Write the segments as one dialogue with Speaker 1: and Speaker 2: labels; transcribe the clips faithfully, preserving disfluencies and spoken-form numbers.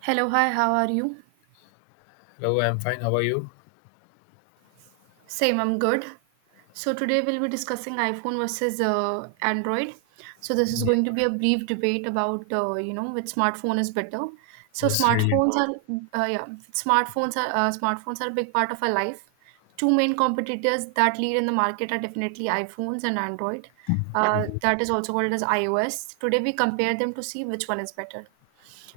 Speaker 1: Hello, hi, how are you?
Speaker 2: Hello, I'm fine. How are you?
Speaker 1: Same, I'm good. So, today we'll be discussing iPhone versus uh, Android. So, this is
Speaker 2: Yeah.
Speaker 1: going to be a brief debate about, uh, you know, which smartphone is better. So,
Speaker 2: Yes, really.
Speaker 1: smartphones are, uh, yeah, smartphones are, uh, smartphones are a big part of our life. Two main competitors that lead in the market are definitely iPhones and Android. Uh,
Speaker 2: Mhm.
Speaker 1: that is also called as iOS. Today we compare them to see which one is better.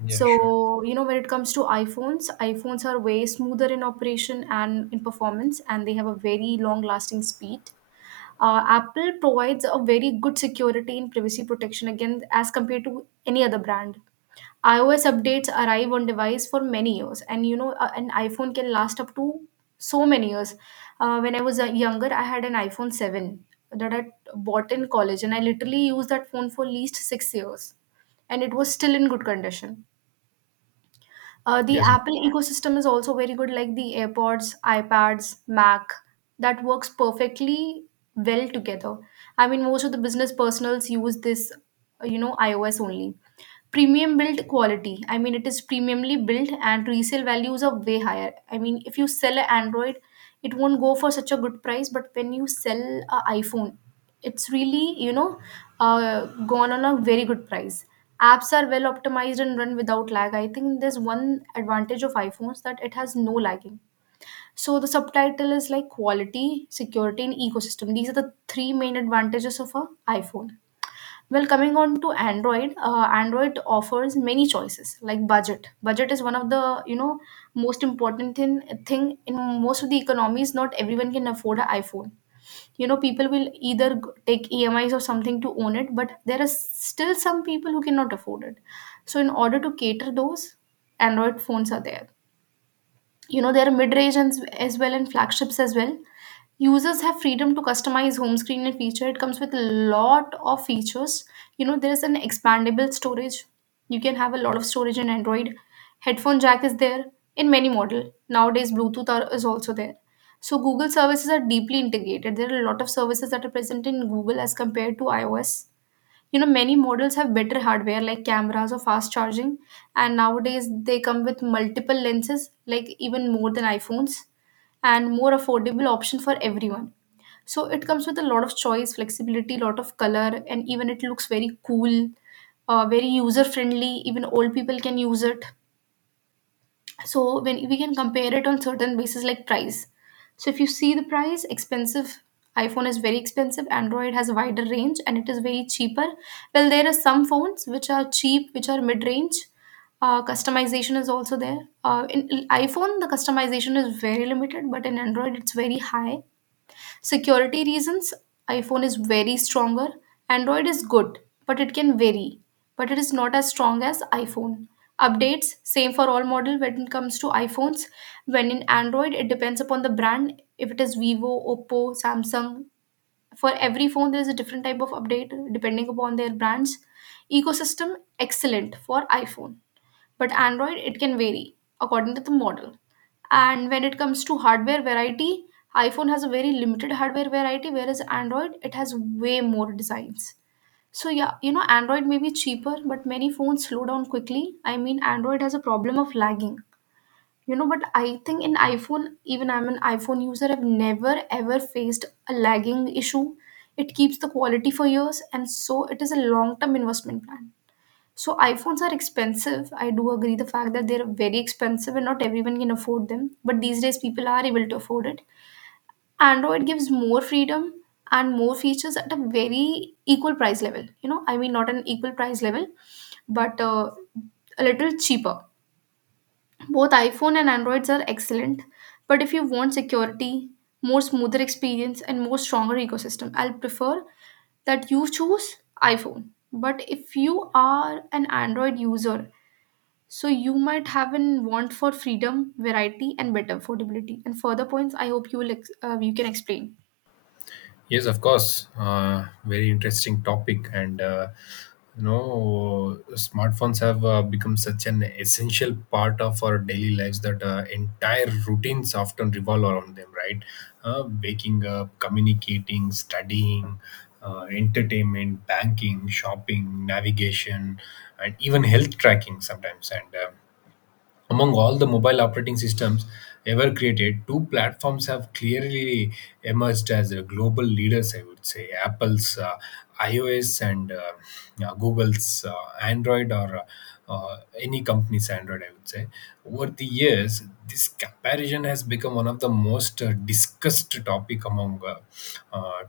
Speaker 2: Yeah, sure.
Speaker 1: So, you know, when it comes to iPhones, iPhones are way smoother in operation and in performance, and they have a very long lasting speed. Uh, Apple provides a very good security and privacy protection again as compared to any other brand. iOS updates arrive on device for many years, and you know, a- an iPhone can last up to so many years. Uh, when I was uh, younger, I had an iPhone seven that I bought in college, and I literally used that phone for least six years, and it was still in good condition. Uh, the
Speaker 2: Yes,
Speaker 1: Apple ecosystem is also very good, like the AirPods, iPads, Mac, that works perfectly well together. I mean, most of the business personals use this, uh, you know, iOS only premium build quality. I mean, it is premiumly built and resale values are way higher. I mean, if you sell an Android, it won't go for such a good price, but when you sell an iPhone, it's really, you know, uh, gone on a very good price. Apps are well optimized and run without lag. I think there's one advantage of iPhones that it has no lagging. So the subtitle is like quality, security, and ecosystem. These are the three main advantages of a iPhone. Well, coming on to Android, uh, Android offers many choices like budget. Budget is one of the you know most important in, thing in most of the economies. Not everyone can afford an iPhone. You know, people will either g- take E M Is or something to own it, but there are still some people who cannot afford it. So, in order to cater those, Android phones are there. You know, there are mid-range and s- as well and flagships as well. Users have freedom to customize home screen and feature. It comes with a lot of features. You know, there's an expandable storage. You can have a lot of storage in Android. Headphone jack is there in many model. Nowadays Bluetooth are, is also there. So Google services are deeply integrated. There are a lot of services that are present in Google as compared to iOS. You know, many models have better hardware like cameras or fast charging, and nowadays they come with multiple lenses, like even more than iPhones, and more affordable option for everyone. So it comes with a lot of choice, flexibility, lot of color, and even it looks very cool, uh, very user friendly. Even old people can use it. So when we can compare it on certain basis like price, so if you see the price expensive, iPhone is very expensive. Android has a wider range and it is very cheaper. Well, there are some phones which are cheap, which are mid-range. Uh, customization is also there. Uh, in in iPhone the customization is very limited, but in Android it's very high. Security reasons, iPhone is very stronger. Android is good, but it can vary. But it is not as strong as iPhone. Updates same for all model when it comes to iPhones. When in Android, it depends upon the brand. If it is Vivo, Oppo, Samsung, for every phone there is a different type of update depending upon their brands. Ecosystem excellent for iPhone, but Android it can vary according to the model. And when it comes to hardware variety, iPhone has a very limited hardware variety, whereas Android it has way more designs. So yeah, you know, Android may be cheaper, but many phones slow down quickly. I mean, Android has a problem of lagging. You know, but I think in iPhone, even I'm an iPhone user, I've never ever faced a lagging issue. It keeps the quality for years, and so it is a long term investment plan. So iPhones are expensive. I do agree the fact that they're very expensive and not everyone can afford them. But these days people are able to afford it. Android gives more freedom and more features at a very equal price level. You know, I mean not an equal price level, but uh, a little cheaper. Both iPhone and Androids are excellent, but if you want security, more smoother experience and more stronger ecosystem, I'll prefer that you choose iPhone. But if you are an Android user, so you might have an want for freedom, variety, and better affordability. And further points, I hope you will ex- uh, you can explain.
Speaker 2: yes, of course. Uh, very interesting topic, and uh, you know, smartphones have uh, become such an essential part of our daily lives that uh, entire routines often revolve around them, right? Uh, waking up, communicating, studying, uh, entertainment, banking, shopping, navigation, and even health tracking sometimes. And uh, among all the mobile operating systems ever created, two platforms have clearly emerged as the global leaders. I would say Apple's uh, iOS, and uh, yeah, Google's uh, Android, or uh, uh, any company's Android, I would say. Over the years, this comparison has become one of the most uh, discussed topic among uh, uh,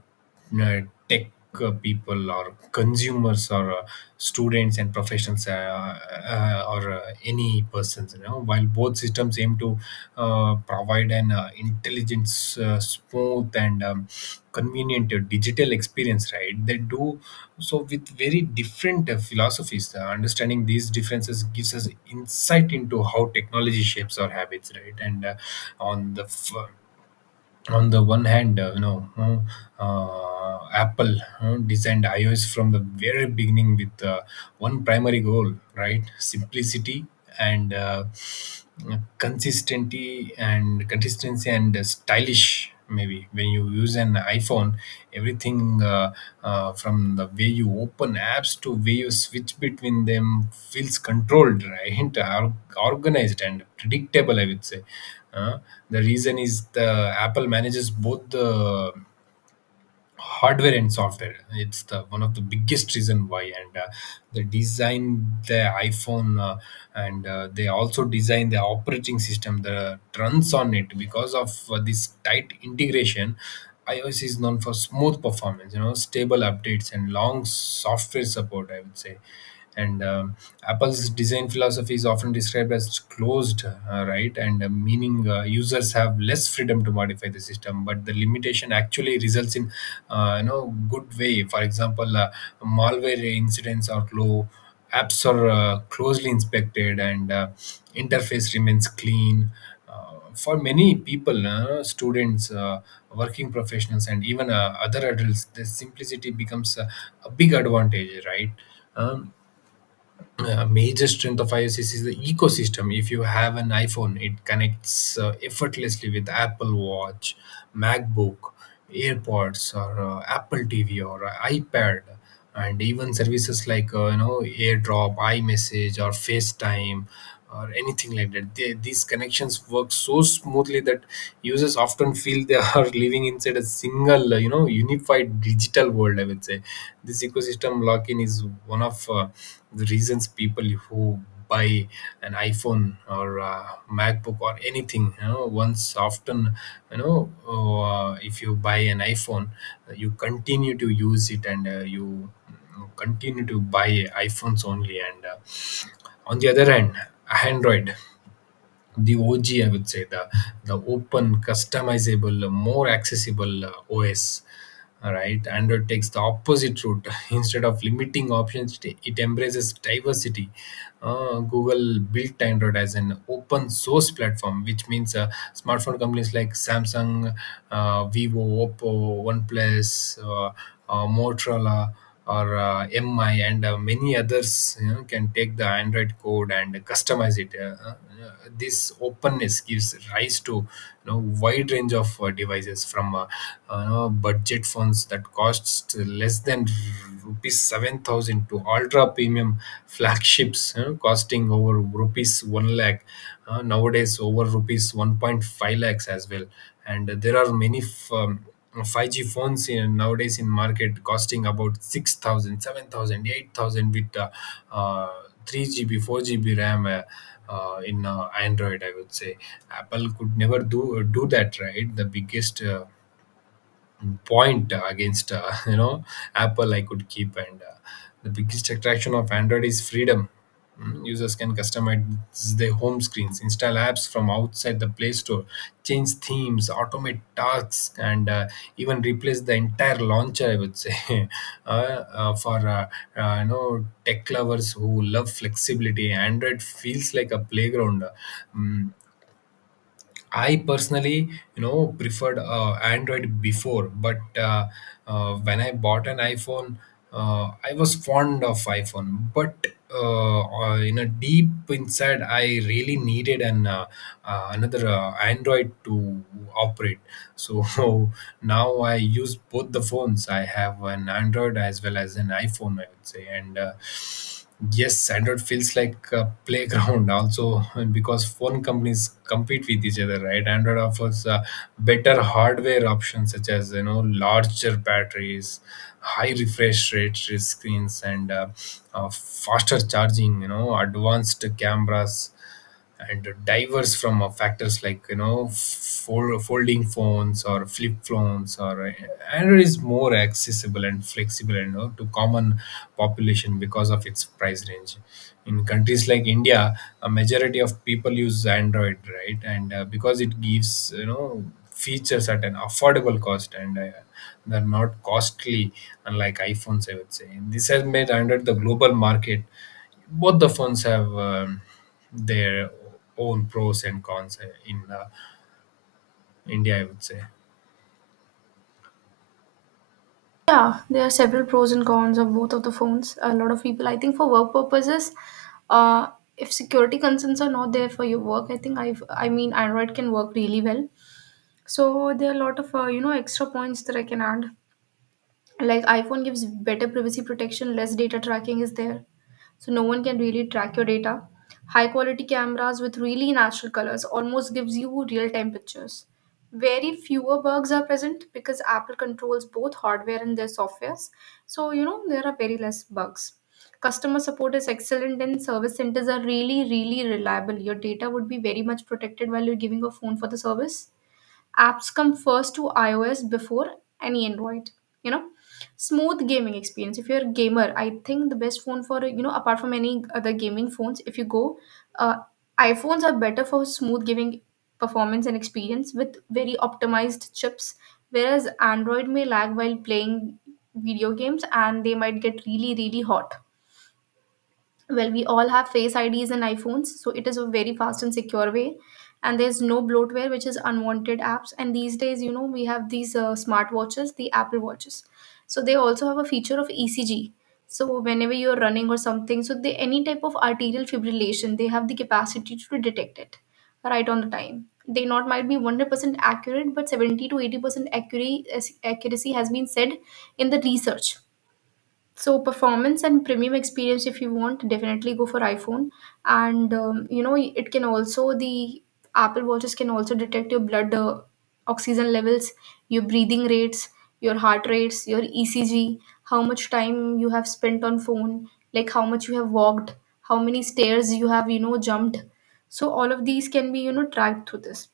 Speaker 2: uh, tech uh, people, or consumers, or uh, students and professionals uh, uh, or uh, any persons, you know while both systems aim to uh, provide an uh, intelligent, uh, smooth, and um, convenient uh, digital experience, right? They do so with very different uh, philosophies. uh, understanding these differences gives us insight into how technology shapes our habits, right? And uh, on the f- on the one hand, uh, you know, uh, uh, Apple uh, designed iOS from the very beginning with uh, one primary goal, right? Simplicity and uh, consistency, and consistency and stylish, maybe. When you use an iPhone, everything, uh, uh, from the way you open apps to way you switch between them, feels controlled, right? Or- organized and predictable, I would say. Uh, the reason is, the Apple manages both the hardware and software. It's the one of the biggest reason why. And uh, they design the iPhone, uh, and uh, they also design the operating system that runs on it. Because of uh, this tight integration, iOS is known for smooth performance, you know, stable updates and long software support, I would say. And um, Apple's design philosophy is often described as closed, uh, right, and uh, meaning uh, users have less freedom to modify the system, but the limitation actually results in uh, you know good way. For example, uh, malware incidents are low, apps are uh, closely inspected, and uh, interface remains clean. uh, for many people, uh, students, uh, working professionals, and even uh, other adults, the simplicity becomes a, a big advantage, right? um, a major strength of iOS is the ecosystem. If you have an iPhone, it connects uh, effortlessly with Apple Watch, MacBook, AirPods, or uh, Apple T V, or uh, iPad, and even services like uh, you know AirDrop, iMessage, or FaceTime, or anything like that. They, these connections work so smoothly that users often feel they are living inside a single, you know, unified digital world, I would say. This ecosystem lock-in is one of uh, the reasons people who buy an iPhone or a MacBook or anything, you know, once often, you know, uh, if you buy an iPhone, you continue to use it, and uh, you continue to buy iPhones only. And uh, on the other hand, Android, the O G, I would say, the, the open, customizable, more accessible uh, O S, all right? Android takes the opposite route. Instead of limiting options, it it embraces diversity. Uh, Google built Android as an open source platform, which means uh, smartphone companies like Samsung, uh, Vivo, Oppo, OnePlus, uh, uh, Motorola, or uh, M I, and uh, many others, you know, can take the Android code and customize it. Uh, uh, this openness gives rise to you know, wide range of uh, devices, from uh, uh, budget phones that costs less than rupees seven thousand, to ultra premium flagships, you know, costing over rupees one lakh, uh, nowadays over rupees one point five lakhs as well. And there are many f- um, five G phones in, nowadays in market, costing about six thousand, seven thousand, eight thousand, with uh, uh, three G B, four G B RAM, uh, uh, in uh, Android, I would say. Apple could never do do that, right? The biggest uh, point uh, against, uh, you know, Apple I could keep. And uh, the biggest attraction of Android is freedom. Mm, users can customize their home screens, install apps from outside the Play Store, change themes, automate tasks, and uh, even replace the entire launcher, I would say. uh, uh, for uh, uh, you know tech lovers who love flexibility, Android feels like a playground. Mm, I personally, you know, preferred uh, Android before, but uh, uh, when I bought an iPhone, uh, I was fond of iPhone. But uh, uh, you know, deep inside, I really needed an uh, uh, another uh, Android to operate. So now I use both the phones. I have an Android as well as an iPhone, I would say, and. Uh, Yes, Android feels like a playground also, and because phone companies compete with each other, right? Android offers uh, better hardware options, such as, you know, larger batteries, high refresh rate screens, and uh, uh, faster charging. You know, advanced cameras and diverse from uh, factors, like, you know, fold, folding phones or flip phones, or uh, Android is more accessible and flexible, and, you know, to common population because of its price range. In countries like India, a majority of people use Android, right? And uh, because it gives, you know, features at an affordable cost. And uh, they're not costly, unlike iPhones, I would say. This has made Android the global market. Both the phones have um, their own pros and cons uh, in uh, India, I would say.
Speaker 1: Yeah, there are several pros and cons of both of the phones. A lot of people, I think, for work purposes, uh, if security concerns are not there for your work, I think I've, I mean, Android can work really well. So there are a lot of uh, you know extra points that I can add. Like iPhone gives better privacy protection, less data tracking is there. So no one can really track your data. High quality cameras with really natural colors almost gives you real time pictures. Very fewer bugs are present because Apple controls both hardware and their softwares. So you know there are very less bugs. Customer support is excellent and service centers are really, really reliable. Your data would be very much protected while you're giving a phone for the service. Apps come first to iOS before any Android, you know. Smooth gaming experience, if you're a gamer, I think the best phone, for you know, apart from any other gaming phones, if you go, uh, iPhones are better for smooth gaming performance and experience with very optimized chips, whereas Android may lag while playing video games and they might get really, really hot. Well, we all have Face IDs in iPhones, so it is a very fast and secure way, and there's no bloatware, which is unwanted apps. And these days, you know, we have these uh, smart the Apple watches, so they also have a feature of ECG. So whenever you're running or something, so they any type of arterial fibrillation, they have the capacity to detect it right on the time. They not might be one hundred percent accurate, but seventy to eighty percent accuracy accuracy has been said in the research. So performance and premium experience, if you want, definitely go for iPhone. And um, you know, it can also the Apple watches can also detect your blood uh, oxygen levels, your breathing rates, your heart rates, your ECG, how much time you have spent on phone, like how much you have walked, how many stairs you have, you know, jumped. So all of these can be, you know, tracked through this.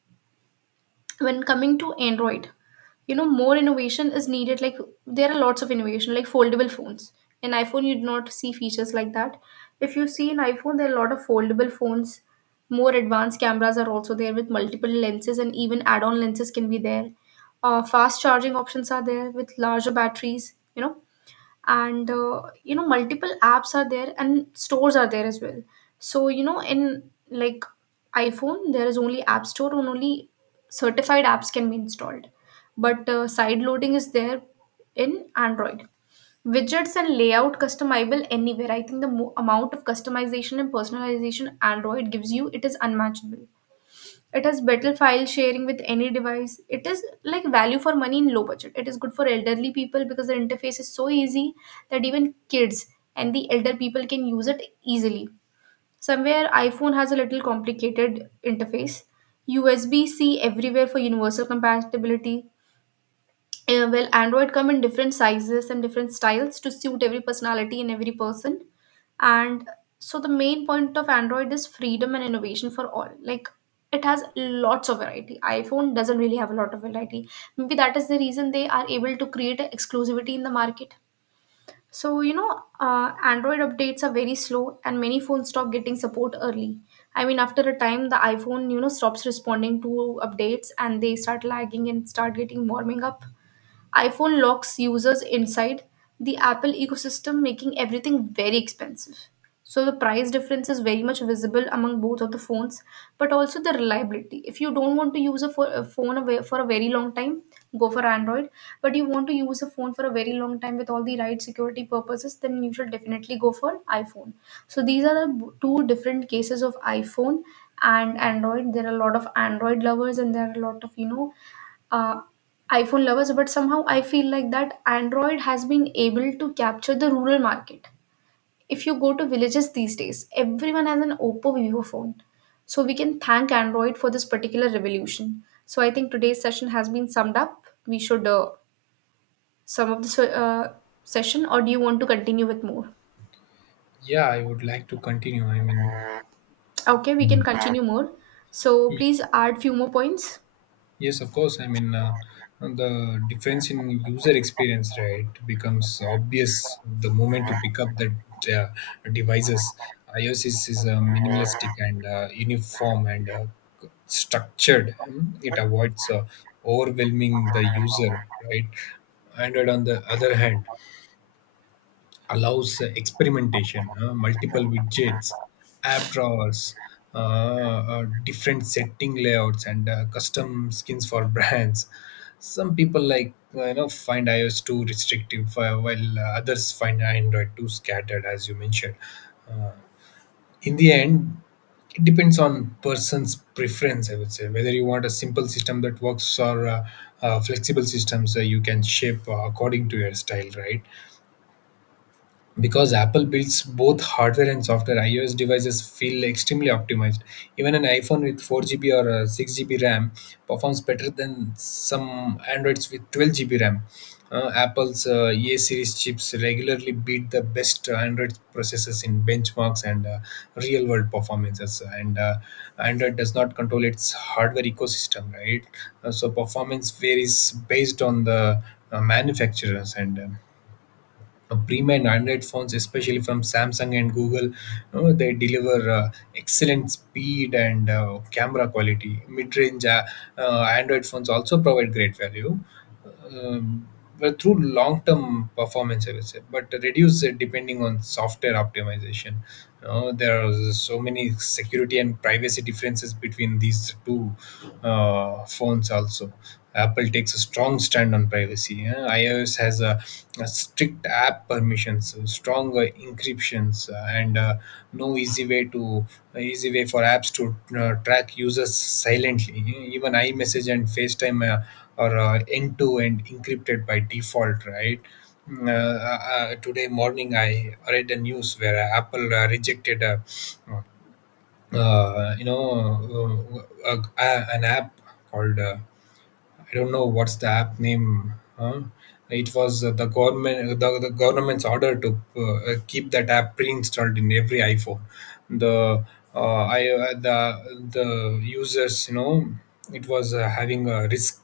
Speaker 1: When coming to Android, you know, more innovation is needed. Like there are lots of innovation like foldable phones. In iPhone you do not see features like that. If you see in iPhone there are a lot of foldable phones. More advanced cameras are also there with multiple lenses, and even add-on lenses can be there. Uh, fast charging options are there with larger batteries, you know. And uh, you know, multiple apps are there and stores are there as well. So you know, in like iPhone there is only App Store, and only certified apps can be installed, but uh, side loading is there in Android. Widgets and layout customizable anywhere. I think the mo- amount of customization and personalization Android gives you, it is unmatchable. It has better file sharing with any device. It is like value for money in low budget. It is good for elderly people because the interface is so easy that even kids and the elder people can use it easily. Somewhere iPhone has a little complicated interface. U S B C everywhere for universal compatibility. Uh, well, Android come in different sizes and different styles to suit every personality and every person. And so the main point of Android is freedom and innovation for all. Like it has lots of variety. iPhone doesn't really have a lot of variety. Maybe that is the reason they are able to create a exclusivity in the market. So you know, uh, Android updates are very slow, and many phones stop getting support early. I mean, after a time, the iPhone, you know, stops responding to updates, and they start lagging and start getting warming up. iPhone locks users inside the Apple ecosystem, making everything very expensive. So the price difference is very much visible among both of the phones, but also the reliability. If you don't want to use a, pho- a phone away- for a very long time, go for Android. But you want to use a phone for a very long time with all the right security purposes, then you should definitely go for iPhone. So these are the b- two different cases of iPhone and Android. There are a lot of Android lovers, and there are a lot of you know uh, iPhone lovers, but somehow I feel like that Android has been able to capture the rural market. If you go to villages these days, everyone has an Oppo Vivo phone. So we can thank Android for this particular revolution. So I think today's session has been summed up. We should uh, sum up this uh, session, or do you want to continue with more?
Speaker 2: Yeah, I would like to continue. I mean,
Speaker 1: Okay, we can
Speaker 2: Mm.
Speaker 1: continue more. So
Speaker 2: y-
Speaker 1: please add few more points.
Speaker 2: yes, of course. I mean, uh, the difference in user experience, right, becomes obvious the moment you pick up the uh, devices. iOS is, is uh, minimalistic and uh, uniform and uh, structured. um, It avoids uh, overwhelming the user, right? Android, on the other hand, allows experimentation, uh, multiple widgets, app drawers, uh, uh, different setting layouts, and uh, custom skins for brands. Some people like uh, you know find iOS too restrictive, uh, while uh, others find Android too scattered, as you mentioned. In the end, it depends on person's preference. I would say whether you want a simple system that works, or uh, uh, flexible systems uh, you can shape uh, according to your style, right? Because Apple builds both hardware and software, iOS devices feel extremely optimized. Even an iPhone with four G B or uh, six G B RAM performs better than some Androids with twelve G B RAM. Uh, apple's uh, A series chips regularly beat the best Android processors in benchmarks and uh, real world performances. And uh, Android does not control its hardware ecosystem, right? Uh, so performance varies based on the uh, manufacturers, and um, uh, premium Android phones, especially from Samsung and Google, you know, they deliver uh, excellent speed and uh, camera quality. Mid-range uh, uh, Android phones also provide great value, um, well, through long-term performance, I would say, but reduce it depending on software optimization. You know, there are so many security and privacy differences between these two uh, phones. Also, Apple takes a strong stand on privacy. Yeah. iOS has a, a strict app permissions, stronger encryptions, uh, and uh, no easy way to easy way for apps to uh, track users silently. Even iMessage and FaceTime, Uh, or uh, end-to-end encrypted by default, right? Mm, Uh, uh, uh, today morning, I read the news where uh, Apple uh, rejected a, uh, you know, uh, uh, uh, an app called uh, I don't know what's the app name. Huh? It was uh, the government, uh, the, the government's order to uh, keep that app pre-installed in every iPhone. The uh, I uh, the the users, you know, it was uh, having a risk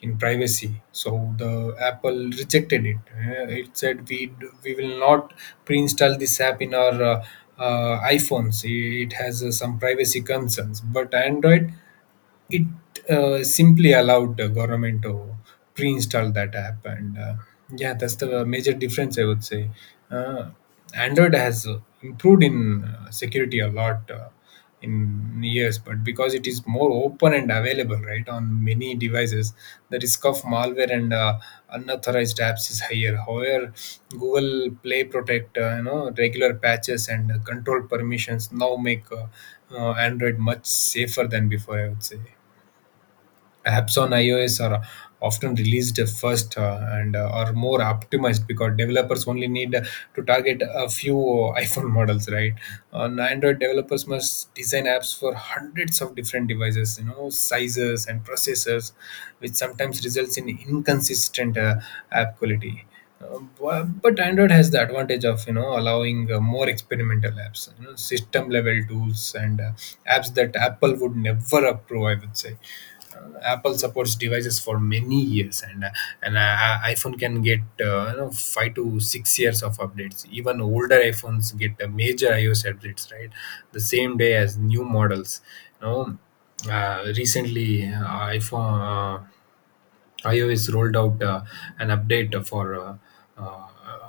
Speaker 2: in privacy. So the Apple rejected it. Uh, It said we d- we will not pre-install this app in our uh, uh, iPhones. It has uh, some privacy concerns. But Android, it uh, simply allowed the government to pre-install that app, and uh, yeah, that's the major difference, I would say. uh, Android has uh, improved in uh, security a lot uh, in years, but because it is more open and available, right, on many devices, the risk of malware and uh, unauthorized apps is higher. However, Google Play Protect, uh, you know, regular patches and uh, control permissions now make uh, uh, Android much safer than before, I would say. Apps on iOS are often released first uh, and uh, are more optimized, because developers only need uh, to target a few uh, iPhone models, right? On Android, developers must design apps for hundreds of different devices, you know, sizes and processors, which sometimes results in inconsistent uh, app quality. Um, bu- but Android has the advantage of you know allowing uh, more experimental apps, you know system level tools, and uh, apps that Apple would never approve, I would say. Uh, apple supports devices for many years, and uh, an uh, iPhone can get, uh, you know five to six years of updates. Even older iPhones get uh, major iOS updates, right, the same day as new models you know uh, Recently, uh, iphone Uh, iOS rolled out uh, an update for uh, uh,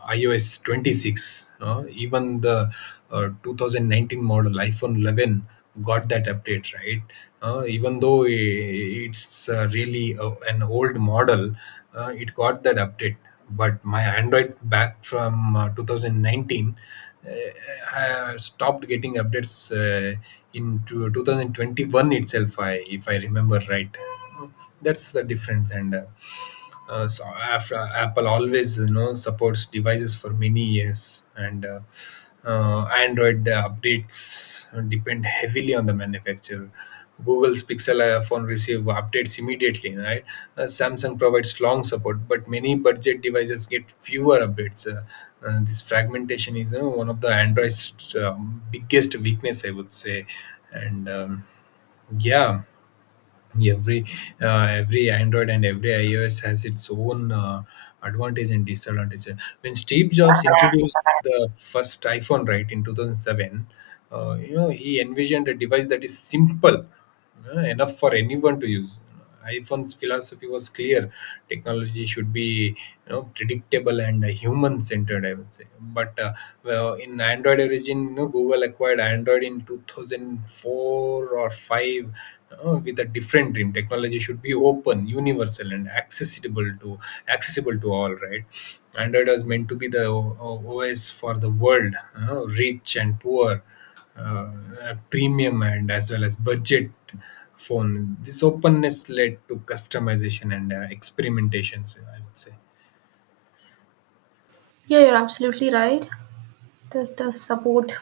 Speaker 2: iOS twenty-six. Uh, even the uh, twenty nineteen model iPhone eleven got that update, right? Uh, even though i- it's uh, really uh, an old model, uh, it got that update. But my Android back from uh, two thousand nineteen uh, uh, stopped getting updates uh, in two- two thousand twenty-one itself, I, if I remember right. That's the difference, and uh, uh, so after, Apple always you know supports devices for many years. And uh, uh, Android uh, updates depend heavily on the manufacturer. Google's Pixel uh, phone receive updates immediately, right. uh, Samsung provides long support, but many budget devices get fewer updates. Uh, uh, this fragmentation is uh, one of the Android's um, biggest weakness, I would say. And um, yeah. Every uh, every Android and every iOS has its own uh, advantage and disadvantage. When Steve Jobs introduced the first iPhone, right, in two thousand seven, uh, you know he envisioned a device that is simple uh, enough for anyone to use. iPhone's philosophy was clear: technology should be, you know, predictable and uh, human-centered, I would say. But uh, well, in Android origin, you know, Google acquired Android in two thousand four or five, uh, with a different dream. Technology should be open, universal, and accessible to accessible to all, right. Android was meant to be the O- O- os for the world, you know, rich and poor, uh, a premium and as well as budget phone. This openness led to customization and uh, experimentations, I would say.
Speaker 1: Yeah, you're absolutely right. This does support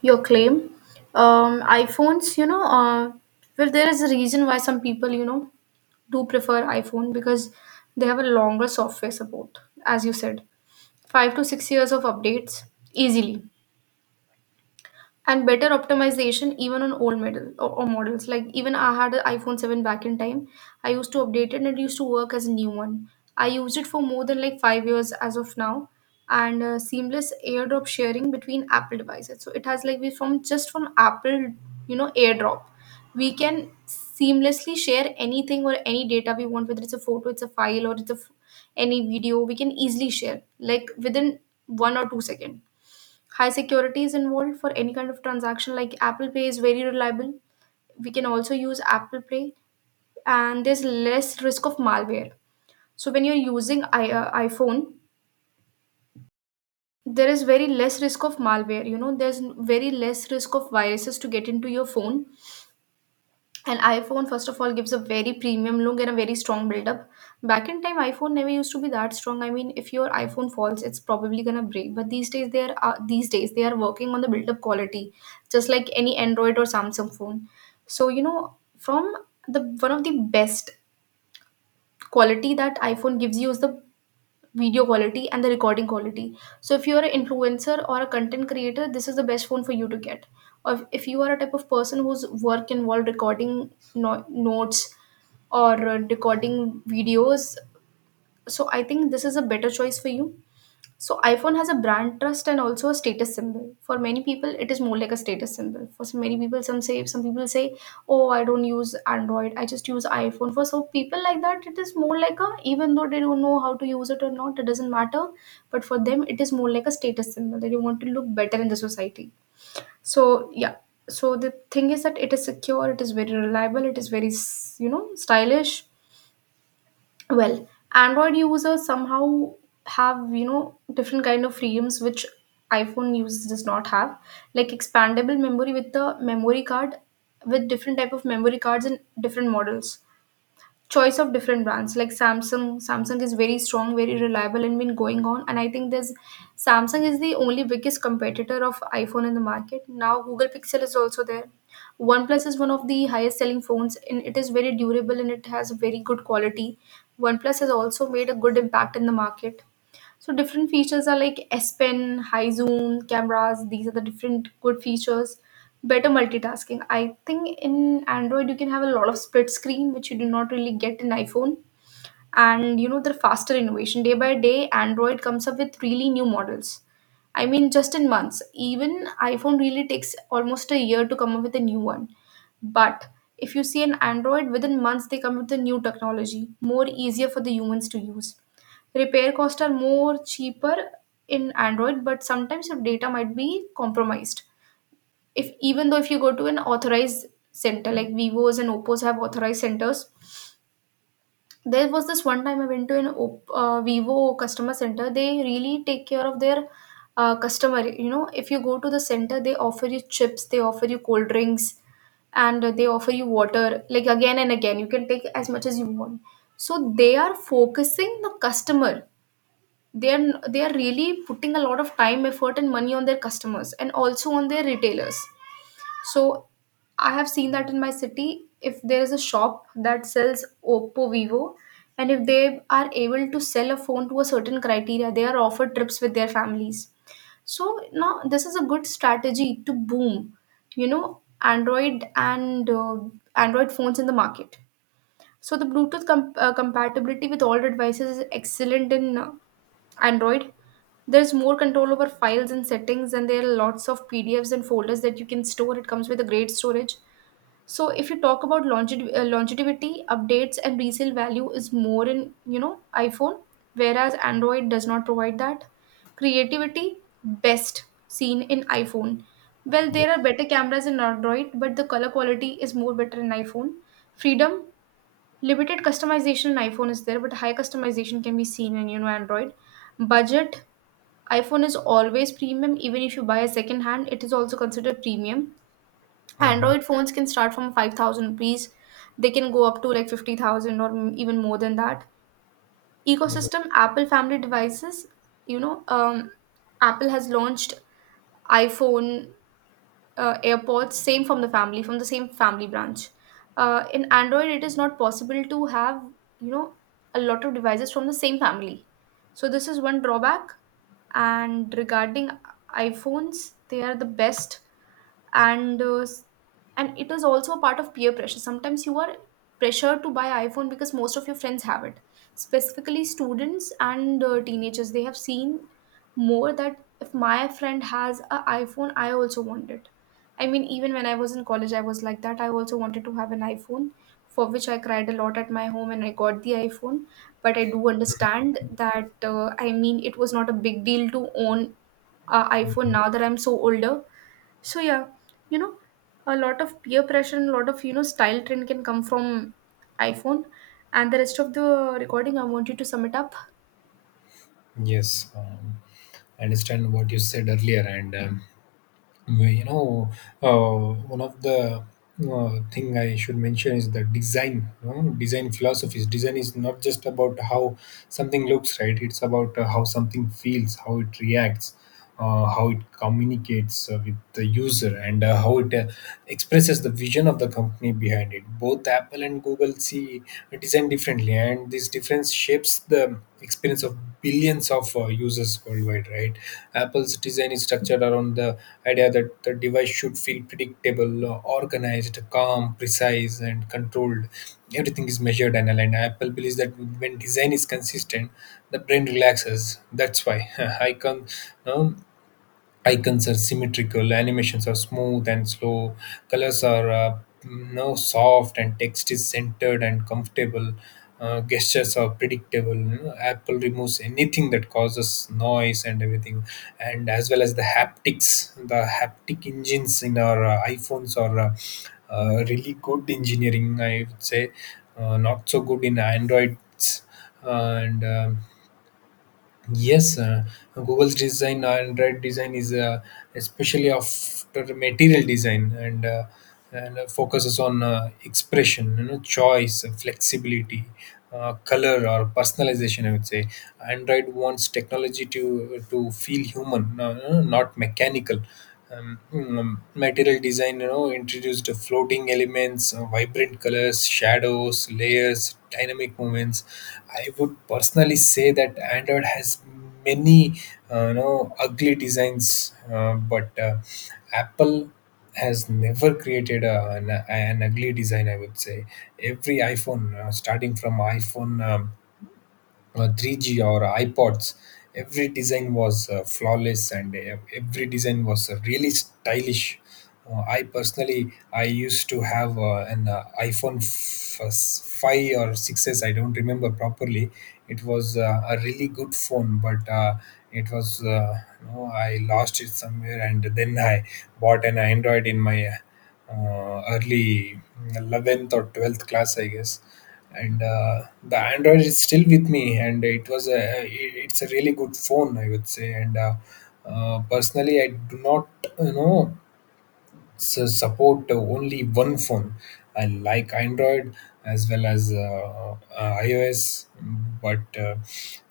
Speaker 1: your claim. Um, iPhones, you know, uh, well, there is a reason why some people, you know, do prefer iPhone because they have a longer software support, as you said, five to six years of updates easily, and better optimization even on old model, or, or models. Like, even I had an iPhone seven back in time. I used to update it and it used to work as a new one. I used it for more than like five years as of now. And uh, seamless AirDrop sharing between Apple devices. So it has like, we from just from Apple, you know, AirDrop, we can seamlessly share anything or any data we want, whether it's a photo, it's a file, or it's a f- any video. We can easily share like within one or two second. High security is involved for any kind of transaction, like Apple Pay is very reliable. We can also use Apple Pay, and there's less risk of malware. So when you're using I- uh, iPhone, there is very less risk of malware. You know, there's very less risk of viruses to get into your phone. And iPhone, first of all, gives a very premium look and a very strong build-up. Back in time, iPhone never used to be that strong. I mean, if your iPhone falls, it's probably gonna break. But these days, they are uh, these days they are working on the build-up quality, just like any Android or Samsung phone. So you know, from the one of the best quality that iPhone gives you is the video quality and the recording quality. So if you are an influencer or a content creator, this is the best phone for you to get. Or if if you are a type of person whose work involved recording no- notes, or uh, recording videos, so I think this is a better choice for you. So iPhone has a brand trust and also a status symbol. For many people, it is more like a status symbol. For some, many people, some say some people say, "Oh, I don't use Android. I just use iPhone." For some people like that, it is more like a, even though they don't know how to use it or not, it doesn't matter. But for them, it is more like a status symbol, that you want to look better in the society. So yeah. So the thing is that it is secure, it is very reliable, it is very s- you know, stylish, well, Android users somehow have, you know, different kind of freedoms which iPhone users does not have, like expandable memory with the memory card, with different type of memory cards and different models, choice of different brands like samsung Samsung. Is very strong, very reliable, and been going on, and I think there's, Samsung is the only biggest competitor of iPhone in the market. Now Google Pixel is also there. OnePlus is one of the highest selling phones, and it is very durable and it has very good quality. OnePlus has also made a good impact in the market. So different features are like S Pen, high zoom, cameras. These are the different good features. Better multitasking. I think in Android you can have a lot of split screen, which you do not really get in iPhone. And you know, their faster innovation, day by day Android comes up with really new models. I mean, just in months. Even iPhone really takes almost a year to come up with a new one. But if you see an Android, within months they come with a new technology, more easier for the humans to use. Repair costs are more cheaper in Android, but sometimes your data might be compromised. If, even though, if you go to an authorized center, like Vivos and Oppos have authorized centers. There was this one time I went to an op- uh, Vivo customer center. They really take care of their uh, customer. You know, if you go to the center, they offer you chips, they offer you cold drinks, and they offer you water. Like again and again, you can take as much as you want. So they are focusing the customer. They are they are really putting a lot of time, effort, and money on their customers, and also on their retailers. So I have seen that in my city. If there is a shop that sells Oppo, Vivo, and if they are able to sell a phone to a certain criteria, they are offered trips with their families. So now this is a good strategy to boom, you know, Android and uh, Android phones in the market. So the Bluetooth com- uh, compatibility with all the devices is excellent in uh, Android. There's more control over files and settings, and there are lots of P D Fs and folders that you can store. It comes with a great storage. So if you talk about longev- uh, longevity, updates and resale value is more in, you know, iPhone, whereas Android does not provide that. Creativity, best seen in iPhone. Well, there are
Speaker 2: Yes.
Speaker 1: better cameras in Android, but the color quality is more better in iPhone. Freedom, limited customization in iPhone is there, but high customization can be seen in, you know, Android. Budget, iPhone is always premium. Even if you buy a second hand, it is also considered premium.
Speaker 2: Mhm.
Speaker 1: Android phones can start from five thousand rupees. They can go up to like fifty thousand, or m- even more than that.
Speaker 2: Yes.
Speaker 1: Ecosystem, Apple family devices, you know, um, Apple has launched iPhone, uh, AirPods, same from the family, from the same family branch. Uh, in Android, it is not possible to have, you know, a lot of devices from the same family. So, this is one drawback. And regarding iPhones, they are the best. And uh, s- and it is also a part of peer pressure. Sometimes you are pressured to buy iPhone because most of your friends have it, specifically students and uh, teenagers. They have seen more that if my friend has an iPhone, I also want it. I mean, even when I was in college, I was like that. I also wanted to have an iPhone, for which I cried a lot at my home, and I got the iPhone. But I do understand that, uh, I mean, it was not a big deal to own a iPhone,
Speaker 2: Mhm.
Speaker 1: now that I'm so older. So yeah, you know, a lot of peer pressure and a lot of, you know, style trend can come from iPhone. And the rest of the recording, I want you to sum it up.
Speaker 2: Yes, um, I understand what you said earlier, and um, well, you know, uh, one of the uh, thing I should mention is the design. You know, design philosophies. Design is not just about how something looks, right? It's about uh, how something feels, how it reacts, uh, how it communicates uh, with the user, and uh, how it uh, expresses the vision of the company behind it. Both Apple and Google see designed differently, and this difference shapes the experience of billions of uh, users worldwide, right? Apple's design is structured around the idea that the device should feel predictable, uh, organized, calm, precise, and controlled. Everything is measured and aligned. Apple believes that when design is consistent, the brain relaxes. That's why I can icons are symmetrical, animations are smooth and slow, colors are uh, you know, soft, and text is centered and comfortable. Uh, gestures are predictable, you know. Apple removes anything that causes noise and everything, and as well as the haptics, the haptic engines in our uh, iPhones are uh, uh, really good engineering, I would say. Uh, not so good in Androids, uh, and um yes, uh, Google's design and red design is, uh, especially after material design, and uh, and uh, focuses on uh, expression, you know, choice, flexibility, uh, color, or personalization, I would say. Android wants technology to to feel human, no, no, not mechanical. Um, mm, Material design, you know, introduced floating elements, uh, vibrant colors, shadows, layers, dynamic movements. I would personally say that Android has many, uh, you know, ugly designs, uh, but uh, Apple has never created a, an, an ugly design, I would say. Every iPhone, uh, starting from iPhone. Um, uh, three G or iPods, every design was uh, flawless, and uh, every design was uh, really stylish. Uh, I personally, I used to have uh, an uh, iPhone f- s- five or six s, I don't remember properly. It was uh, a really good phone, but uh, it was, uh, you know, I lost it somewhere, and then I bought an Android in my uh, early eleventh or twelfth class, I guess. And uh, the Android is still with me, and it was a it- it's a really good phone, I would say. And uh, uh, personally, I do not, you know so support only one phone. I like Android as well as uh, uh, iOS, but uh,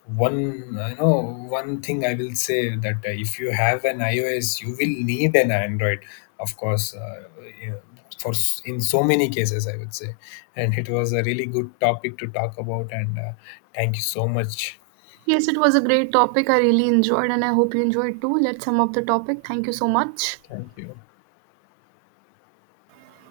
Speaker 2: one I know one thing I will say, that uh, if you have an iOS, you will need an Android, of course. Uh, yeah, for s- in so many cases, I would say, and it was a really good topic to talk about. And uh, thank you so much.
Speaker 1: Yes, it was a great topic. I really enjoyed, and I hope you enjoyed too. Let's sum up the topic. Thank you so much.
Speaker 2: Thank you.